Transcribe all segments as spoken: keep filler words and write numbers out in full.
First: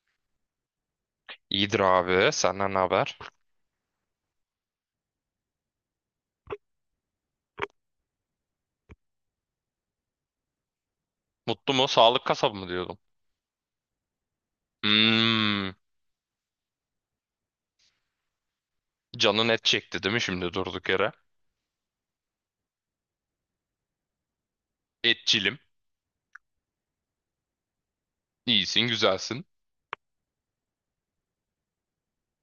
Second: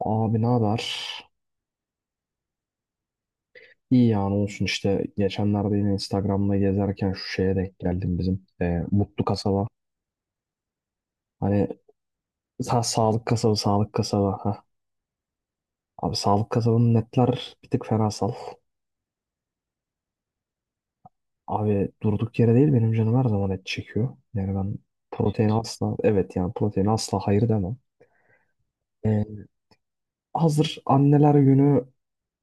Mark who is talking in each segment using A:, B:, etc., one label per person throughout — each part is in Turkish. A: Abi ne haber?
B: İyidir abi. Senden ne haber?
A: İyi yani olsun işte geçenlerde yine Instagram'da gezerken şu şeye denk geldim bizim e, Mutlu Kasaba. Hani
B: Mutlu mu? Sağlık kasabı mı
A: sa
B: diyordum.
A: sağlık kasabı sağlık kasaba. Ha.
B: Hmm,
A: Abi sağlık kasabının netler bir tık fenasal.
B: canın et çekti değil mi şimdi durduk yere?
A: Abi durduk yere değil benim canım her zaman et çekiyor. Yani ben protein
B: Etçilim.
A: asla evet yani protein asla hayır demem.
B: İyisin,
A: E,
B: güzelsin.
A: hazır anneler günü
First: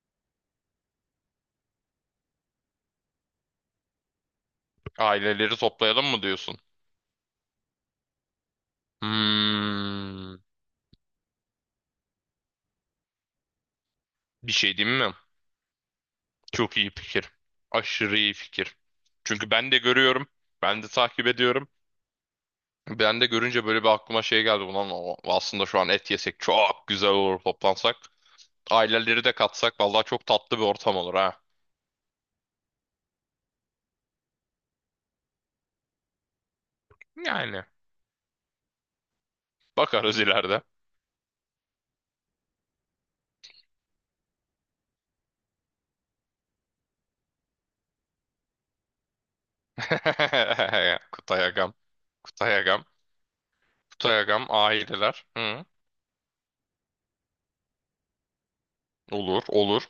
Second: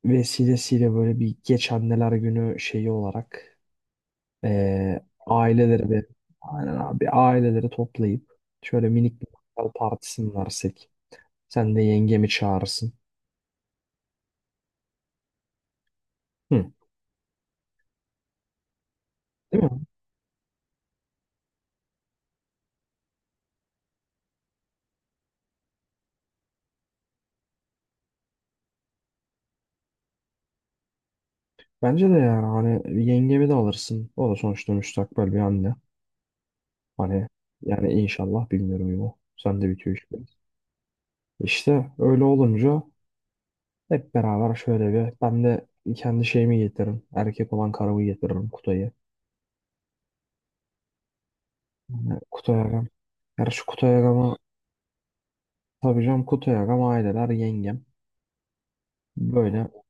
A: vesilesiyle böyle bir geç anneler günü şeyi olarak. Ee,
B: Aileleri
A: aileleri bir,
B: toplayalım mı diyorsun?
A: aynen abi aileleri toplayıp şöyle minik bir mangal partisi mi
B: Hmm,
A: versek? Sen de yengemi çağırırsın.
B: bir şey diyeyim mi?
A: Hı.
B: Çok iyi fikir. Aşırı iyi fikir. Çünkü
A: Değil
B: ben de
A: mi?
B: görüyorum. Ben de takip ediyorum. Ben de görünce böyle bir aklıma şey geldi. Ulan o- aslında şu an et yesek çok güzel olur toplansak. Aileleri de katsak. Vallahi çok tatlı bir ortam olur ha.
A: Bence de yani hani yengemi de alırsın. O da sonuçta müstakbel bir anne. Hani
B: Yani.
A: yani inşallah bilmiyorum ya. Sen de bitiyor işte.
B: Bakarız ileride.
A: İşte öyle olunca hep beraber şöyle bir ben de kendi şeyimi getiririm. Erkek olan karımı getiririm, Kutay'ı.
B: Kutay Agam.
A: Yani
B: Kutay
A: Kutay
B: Agam.
A: Agam. Gerçi Kutay
B: Kutay
A: Agam'a
B: Agam aileler. Hı.
A: tabii canım, Kutay Agam, aileler, yengem.
B: Olur,
A: Böyle
B: olur.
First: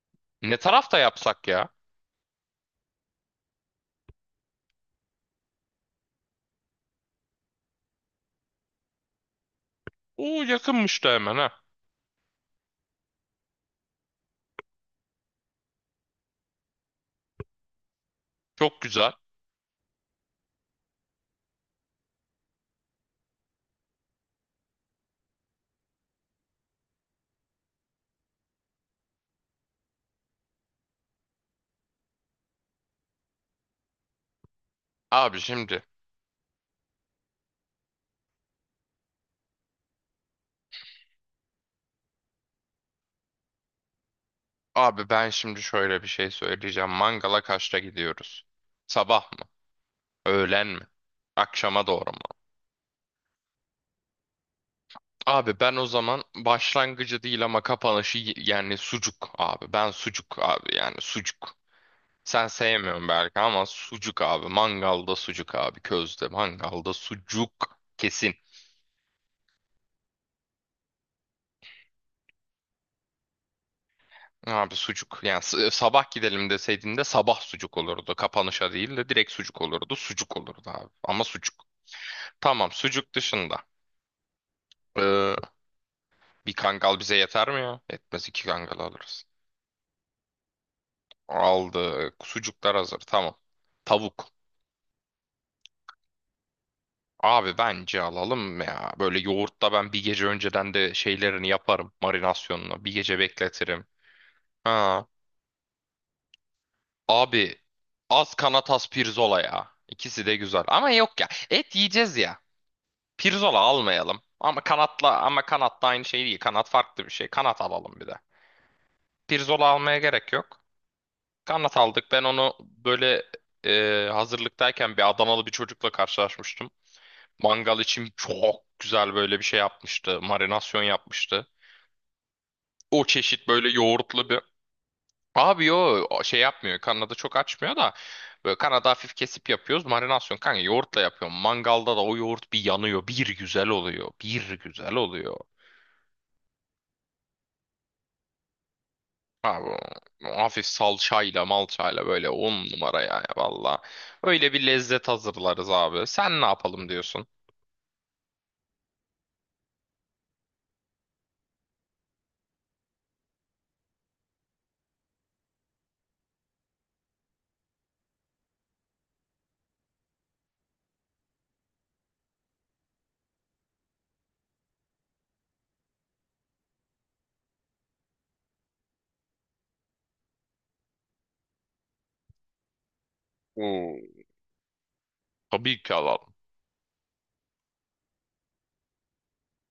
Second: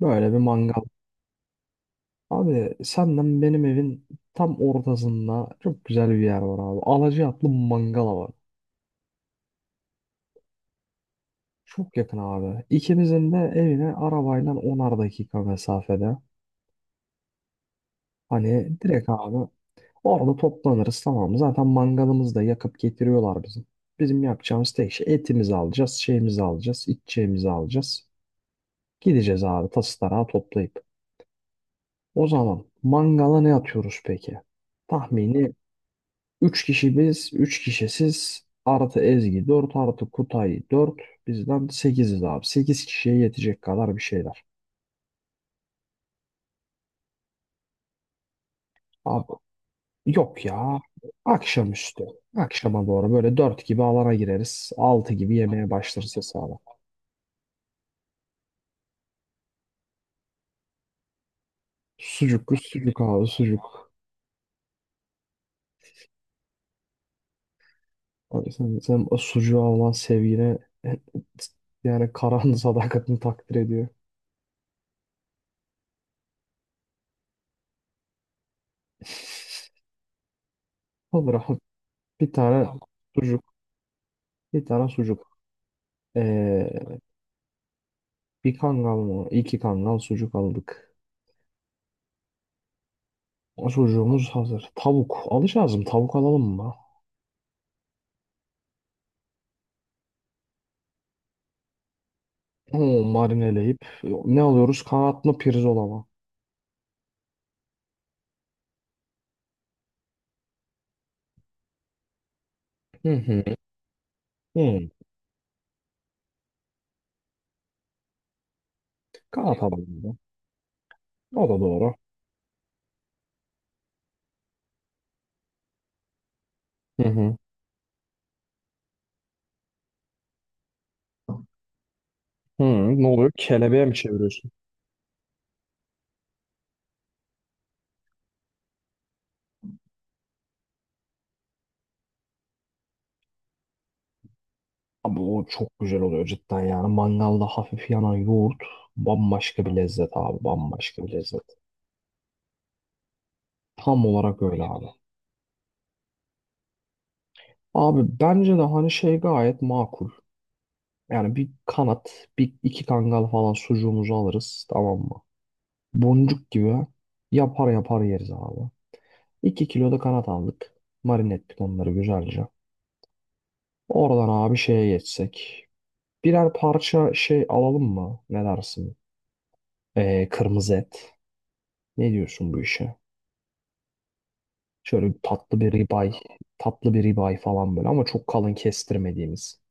A: Böyle bir
B: Ne
A: mangal.
B: tarafta yapsak ya?
A: Abi senden benim evin tam ortasında çok güzel bir yer var abi. Alacaatlı mangala var.
B: Oo, yakınmış da hemen ha.
A: Çok yakın abi. İkimizin de evine arabayla onar dakika mesafede. Hani
B: Çok
A: direkt
B: güzel.
A: abi orada toplanırız, tamam. mı? Zaten mangalımızı da yakıp getiriyorlar bizim. Bizim yapacağımız tek şey, etimizi alacağız, şeyimizi alacağız, içeceğimizi alacağız. Gideceğiz abi tası tarağı toplayıp. O zaman mangala ne atıyoruz peki?
B: Abi
A: Tahmini
B: şimdi.
A: üç kişi biz, üç kişi siz. Artı Ezgi dört, artı Kutay dört. Bizden sekiziz abi, sekiz kişiye yetecek kadar bir şeyler.
B: Abi ben şimdi şöyle bir şey söyleyeceğim. Mangala kaçta gidiyoruz? Sabah
A: Abi
B: mı?
A: yok
B: Öğlen
A: ya.
B: mi? Akşama
A: Akşamüstü.
B: doğru mu?
A: Akşama doğru böyle dört gibi alana gireriz, altı gibi
B: Abi
A: yemeğe
B: ben o
A: başlarız
B: zaman
A: hesaba.
B: başlangıcı değil ama kapanışı y- yani sucuk abi. Ben sucuk abi yani sucuk. Sen
A: Sucuklu sucuk
B: sevmiyorsun
A: abi
B: belki
A: sucuk.
B: ama sucuk abi. Mangalda sucuk abi. Közde mangalda sucuk. Kesin.
A: Abi sen, sen o sucuğa olan sevgine, yani Karahan'ın sadakatini takdir ediyor.
B: Abi sucuk. Yani s- sabah gidelim deseydin de sabah sucuk olurdu. Kapanışa değil de direkt sucuk olurdu. Sucuk olurdu abi. Ama
A: Olur
B: sucuk.
A: abi. Bir tane
B: Tamam sucuk
A: sucuk.
B: dışında.
A: Bir tane sucuk.
B: Ee, Bir
A: Ee,
B: kangal bize yeter mi ya? Yetmez, iki
A: Bir
B: kangal
A: kangal
B: alırız.
A: mı? İki kangal sucuk aldık.
B: Aldık. Sucuklar hazır. Tamam.
A: O
B: Tavuk.
A: sucuğumuz hazır. Tavuk. Alacağız mı? Tavuk alalım mı?
B: Abi bence alalım ya. Böyle yoğurtta ben bir gece önceden de şeylerini yaparım. Marinasyonunu. Bir
A: Oo,
B: gece
A: marineleyip.
B: bekletirim.
A: Ne alıyoruz?
B: Ha.
A: Kanat mı pirzola mı?
B: Abi az kanatas pirzola ya. İkisi de güzel. Ama yok ya. Et yiyeceğiz ya.
A: Hı hı.
B: Pirzola almayalım. Ama
A: Hmm,
B: kanatla ama kanat da aynı şey değil. Kanat farklı bir şey. Kanat alalım bir de.
A: kanat
B: Pirzola almaya
A: alalım. da.
B: gerek yok.
A: O da
B: Kanat
A: doğru.
B: aldık. Ben onu böyle e, hazırlıktayken bir Adanalı bir çocukla karşılaşmıştım.
A: Hı hı.
B: Mangal için çok güzel böyle bir şey yapmıştı. Marinasyon yapmıştı.
A: Hı,
B: O
A: ne oluyor?
B: çeşit böyle
A: Kelebeğe mi
B: yoğurtlu bir.
A: çeviriyorsun?
B: Abi yo, o şey yapmıyor. Kanada çok açmıyor da böyle Kanada hafif kesip yapıyoruz. Marinasyon kanka yoğurtla yapıyorum. Mangalda da o yoğurt bir yanıyor. Bir güzel oluyor. Bir güzel
A: Abi
B: oluyor.
A: o çok güzel oluyor cidden yani. Mangalda hafif yanan yoğurt bambaşka
B: Abi
A: bir lezzet
B: o
A: abi.
B: hafif
A: Bambaşka bir lezzet.
B: salçayla malçayla böyle on numara yani valla.
A: Tam olarak
B: Öyle
A: öyle
B: bir
A: abi.
B: lezzet hazırlarız abi. Sen ne yapalım diyorsun?
A: Abi bence de hani şey gayet makul. Yani bir kanat, bir iki kangal falan sucuğumuzu alırız tamam mı? Boncuk gibi yapar yapar yeriz abi. iki kilo da kanat aldık. Marine ettik onları güzelce. Oradan abi şeye geçsek. Birer parça şey alalım mı? Ne dersin? Ee, kırmızı et. Ne diyorsun bu işe?
B: Oo.
A: Şöyle bir tatlı bir
B: Tabii ki
A: ribeye,
B: alalım.
A: tatlı bir ribeye falan böyle ama çok kalın kestirmediğimiz.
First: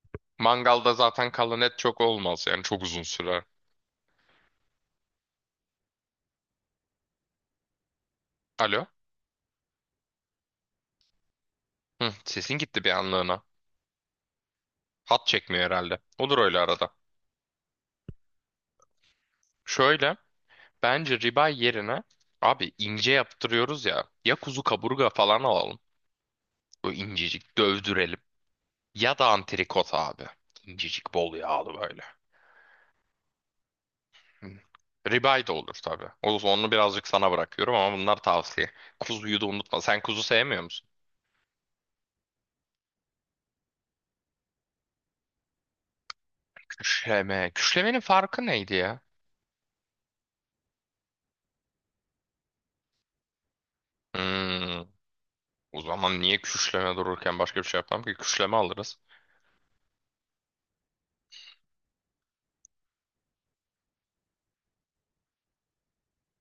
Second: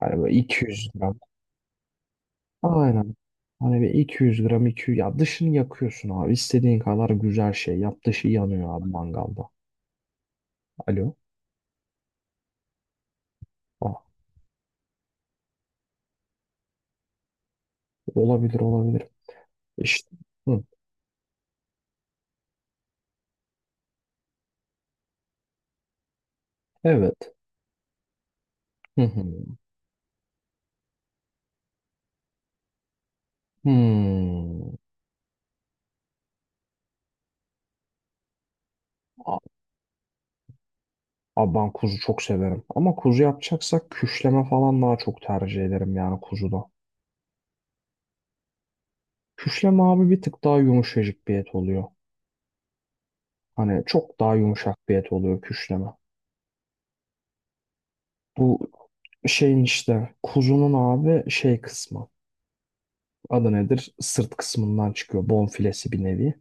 A: Hani böyle iki yüz
B: Mangalda
A: gram
B: zaten kalan et çok olmaz yani çok uzun
A: Aynen.
B: sürer.
A: Hani bir iki yüz gram iki yüz ya dışını yakıyorsun abi. İstediğin kadar güzel şey yap. Dışı yanıyor abi
B: Alo?
A: mangalda. Alo.
B: Hı, sesin gitti bir anlığına.
A: Ah,
B: Hat çekmiyor herhalde. Olur öyle arada.
A: olabilir olabilir. İşte.
B: Şöyle.
A: Hı.
B: Bence ribeye yerine abi ince yaptırıyoruz ya. Ya kuzu kaburga falan alalım. O
A: Evet.
B: incecik dövdürelim.
A: Hı
B: Ya
A: hı.
B: da antrikot abi. İncecik bol yağlı böyle. Hı.
A: Hmm.
B: Ribeye de olur tabii. O onu birazcık sana bırakıyorum ama bunlar tavsiye.
A: A-
B: Kuzuyu da unutma. Sen kuzu sevmiyor musun?
A: Abi ben kuzu çok severim. Ama kuzu yapacaksak küşleme falan daha çok tercih ederim yani kuzuda.
B: Küşleme. Küşlemenin farkı neydi ya?
A: Küşleme abi bir tık daha yumuşacık bir et oluyor. Hani çok daha yumuşak
B: Hmm.
A: bir et oluyor
B: O
A: küşleme.
B: zaman niye küşleme dururken başka bir şey yapmam ki? Küşleme
A: Bu
B: alırız.
A: şeyin işte kuzunun abi şey kısmı. Adı nedir? Sırt kısmından çıkıyor. Bonfilesi bir nevi.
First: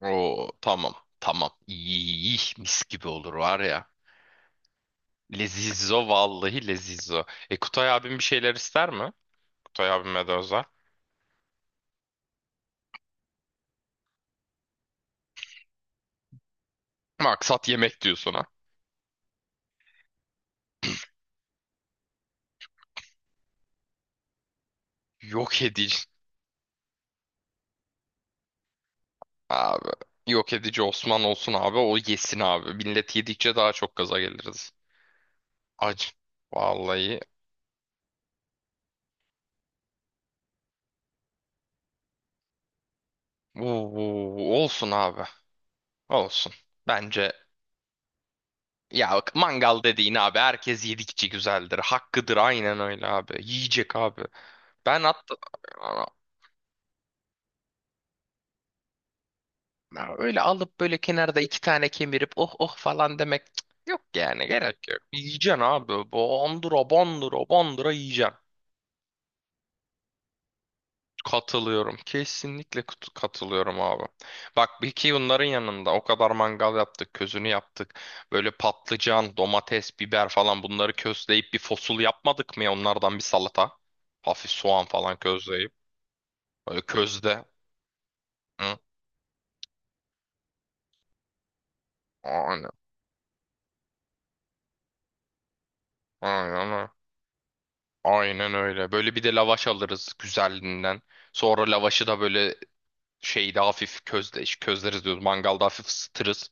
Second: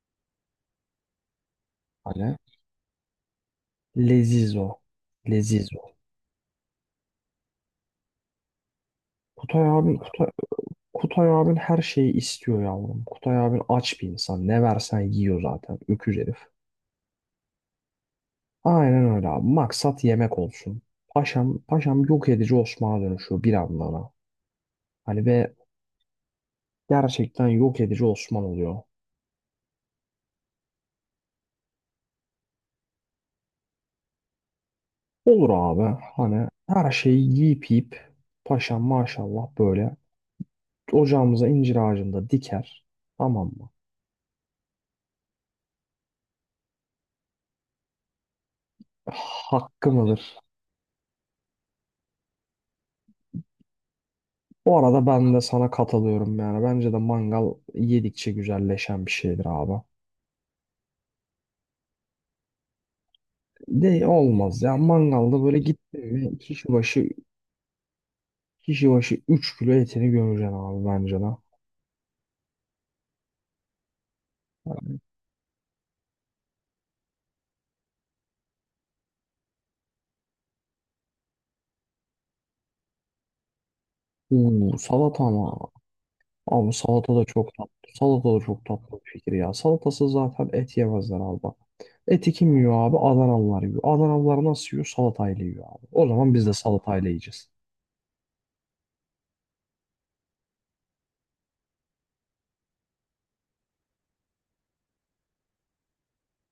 B: Oo tamam. Tamam. İyi, iyi,
A: Hani
B: iyi, mis gibi olur var ya.
A: lezizo. Lezizo.
B: Lezizo, vallahi lezizo. E, Kutay abim bir şeyler ister mi?
A: Kutay
B: Kutay
A: abin,
B: abim
A: Kutay,
B: Medoza.
A: Kutay abin her şeyi istiyor yavrum. Kutay abin aç bir insan. Ne versen yiyor zaten. Öküz herif.
B: Maksat yemek diyor sana.
A: Aynen öyle abi. Maksat yemek olsun. Paşam, paşam yok edici Osman'a dönüşüyor bir anlamda. Hani ve
B: Yok edici
A: gerçekten yok edici Osman oluyor.
B: abi. Yok edici Osman olsun abi, o yesin abi. Millet yedikçe daha çok gaza geliriz.
A: Olur abi.
B: Acı.
A: Hani her şeyi
B: Vallahi.
A: yiyip yiyip paşam maşallah böyle ocağımıza incir ağacında diker. Tamam mı?
B: Uuu, olsun abi. Olsun. Bence ya bak, mangal
A: Hakkım
B: dediğin
A: mıdır?
B: abi herkes yedikçe güzeldir. Hakkıdır, aynen öyle abi. Yiyecek abi.
A: Bu
B: Ben
A: arada ben
B: hatta.
A: de sana katılıyorum yani. Bence de mangal yedikçe güzelleşen bir şeydir abi.
B: Ya öyle alıp böyle kenarda iki tane kemirip oh oh falan demek, cık, yok
A: De
B: yani
A: olmaz ya.
B: gerek yok.
A: Mangalda böyle
B: Yiyeceksin abi.
A: gittin mi kişi
B: Bandıra
A: başı
B: bandıra bandıra yiyeceksin.
A: kişi başı üç kilo etini gömeceksin abi, bence de.
B: Katılıyorum. Kesinlikle kut- katılıyorum abi. Bak bir ki bunların yanında o kadar mangal yaptık, közünü yaptık. Böyle patlıcan, domates, biber falan bunları közleyip bir fosul yapmadık mı ya onlardan bir salata? Hafif
A: Oo,
B: soğan falan
A: salata ama.
B: közleyip.
A: Abi
B: Böyle
A: salata da
B: közde.
A: çok tatlı. Salata da çok
B: Hı?
A: tatlı bir fikir ya. Salatası zaten et yemezler abi bak. Eti kim
B: Aynen.
A: yiyor abi? Adanalılar yiyor. Adanalılar nasıl yiyor? Salatayla yiyor abi. O zaman biz de
B: Aynen.
A: salatayla yiyeceğiz.
B: Aynen öyle. Böyle bir de lavaş alırız güzelliğinden. Sonra lavaşı da böyle şeyde hafif közde, közleriz diyoruz. Mangalda hafif ısıtırız.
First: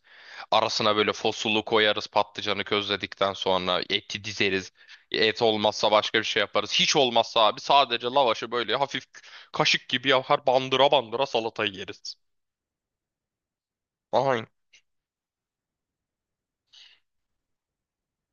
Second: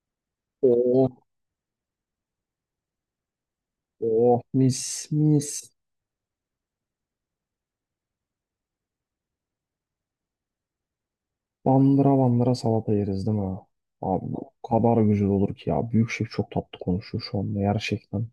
B: Arasına
A: Oo
B: böyle fosulu koyarız patlıcanı közledikten sonra. Eti
A: oh,
B: dizeriz.
A: mis
B: Et
A: mis.
B: olmazsa başka bir şey yaparız. Hiç olmazsa abi sadece lavaşı böyle hafif kaşık gibi yapar bandıra bandıra salatayı yeriz.
A: Bandıra bandıra salata yeriz, değil mi? Abi
B: Aynen.
A: o kadar güzel olur ki ya. Büyük şef çok tatlı konuşuyor şu anda, gerçekten.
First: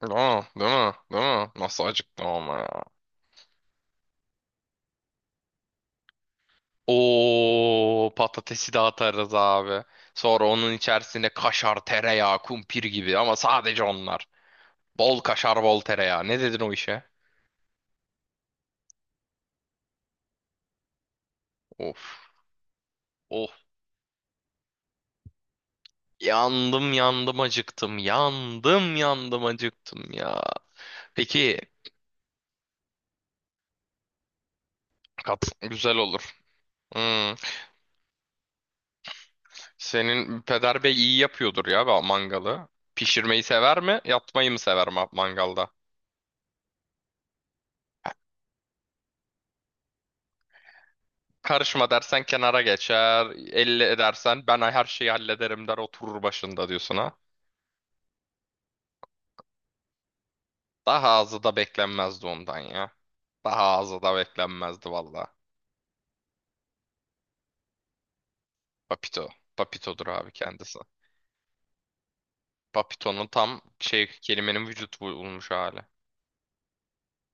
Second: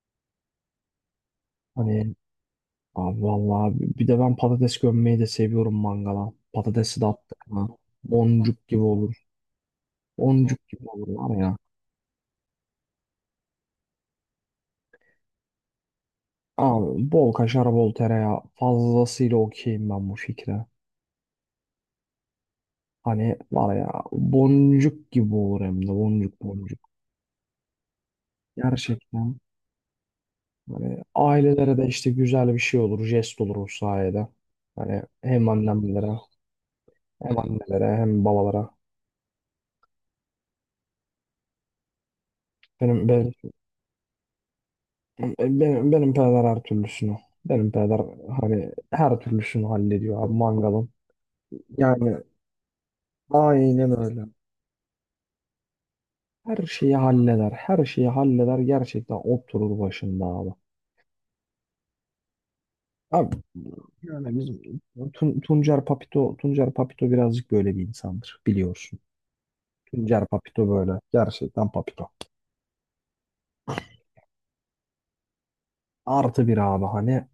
B: Aa, değil mi? Değil mi? Nasıl
A: Hani
B: acıktım ama.
A: abi vallahi bir de ben patates gömmeyi de seviyorum mangala. Patatesi de attık mı?
B: O
A: Boncuk
B: patatesi de
A: gibi olur.
B: atarız abi. Sonra
A: Boncuk
B: onun
A: gibi olur
B: içerisine
A: var ya.
B: kaşar, tereyağı, kumpir gibi ama sadece onlar. Bol kaşar, bol tereyağı. Ne dedin o işe?
A: Abi bol kaşar bol tereyağı fazlasıyla okeyim ben bu fikre.
B: Of,
A: Hani
B: of.
A: var ya, boncuk gibi olur, hem de boncuk boncuk.
B: Yandım yandım acıktım. Yandım
A: Gerçekten.
B: yandım acıktım ya.
A: Hani
B: Peki
A: ailelere de işte güzel bir şey olur, jest olur o sayede. Hani
B: kat
A: hem
B: güzel
A: annemlere,
B: olur. Hmm.
A: hem annelere, hem babalara.
B: Senin peder bey iyi yapıyordur ya ba- mangalı.
A: Benim benim
B: Pişirmeyi sever mi? Yapmayı mı sever ma- mangalda?
A: benim, benim peder her türlüsünü. Benim peder hani her türlüsünü hallediyor abi mangalın.
B: Karışma
A: Yani
B: dersen kenara geçer. Elle
A: aynen öyle.
B: edersen ben her şeyi hallederim der, oturur
A: Her
B: başında
A: şeyi
B: diyorsun ha.
A: halleder. Her şeyi halleder. Gerçekten oturur başında abi.
B: Daha azı da beklenmezdi ondan ya.
A: Abi
B: Daha azı da
A: yani bizim
B: beklenmezdi valla.
A: Tun- Tuncer Papito Tuncer Papito birazcık böyle bir insandır biliyorsun.
B: Papito. Papito'dur
A: Tuncer
B: abi
A: Papito
B: kendisi.
A: böyle. Gerçekten Papito.
B: Papito'nun tam şey, kelimenin vücut bulmuş hali.
A: Artı bir abi hani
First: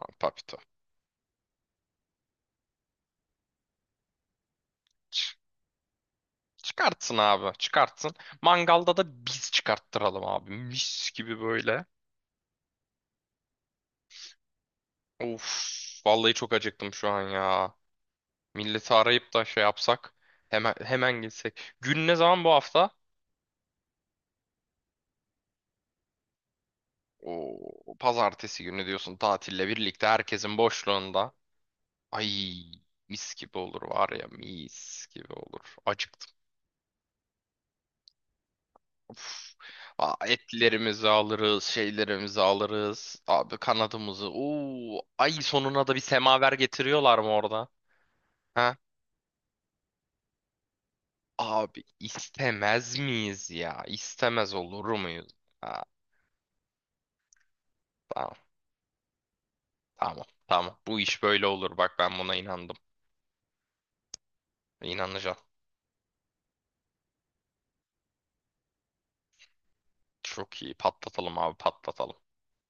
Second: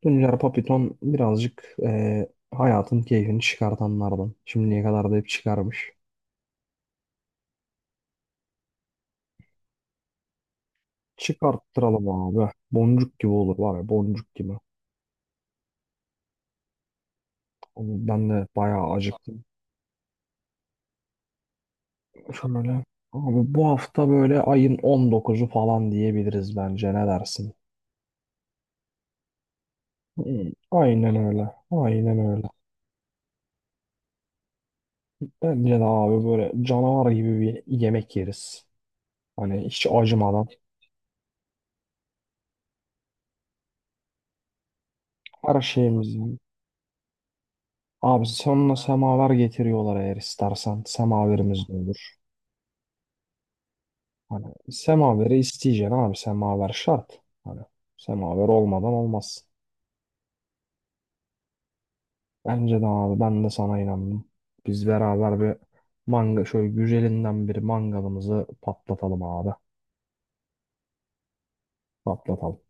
B: Abi
A: Tuncer
B: Papito.
A: Papiton birazcık e, hayatın keyfini çıkartanlardan. Şimdiye kadar da hep
B: Ç-
A: çıkarmış.
B: Çıkartsın abi çıkartsın. Mangalda da biz çıkarttıralım abi. Mis gibi böyle.
A: Çıkarttıralım abi. Boncuk gibi olur var ya, boncuk gibi.
B: Of, vallahi çok acıktım şu an ya.
A: Oğlum, ben de bayağı
B: Milleti arayıp
A: acıktım.
B: da şey yapsak hemen hemen gitsek. Gün ne zaman bu
A: Şöyle
B: hafta?
A: abi bu hafta böyle ayın on dokuzu falan diyebiliriz, bence ne dersin?
B: O pazartesi günü diyorsun tatille birlikte
A: Hmm,
B: herkesin
A: aynen
B: boşluğunda.
A: öyle. Aynen öyle.
B: Ay, mis gibi olur var ya, mis gibi olur.
A: Bence de abi
B: Acıktım.
A: böyle canavar gibi bir yemek yeriz.
B: Uf.
A: Hani hiç
B: Aa,
A: acımadan,
B: etlerimizi alırız, şeylerimizi alırız. Abi kanadımızı. Oo, ay
A: her
B: sonuna da bir
A: şeyimiz.
B: semaver getiriyorlar mı orada?
A: Abi sonuna
B: Ha?
A: semaver getiriyorlar eğer istersen. Semaverimiz de
B: Abi
A: olur.
B: istemez miyiz ya?
A: Hani
B: İstemez olur muyuz?
A: semaveri
B: Ha,
A: isteyeceksin abi. Semaver şart. Hani semaver
B: tamam.
A: olmadan olmaz.
B: Tamam. Tamam. Bu iş böyle olur. Bak ben buna inandım.
A: Bence de abi, ben de sana inandım. Biz
B: İnanacağım.
A: beraber bir manga şöyle güzelinden bir mangalımızı patlatalım abi.
B: Çok iyi. Patlatalım abi patlatalım.
A: Patlatalım.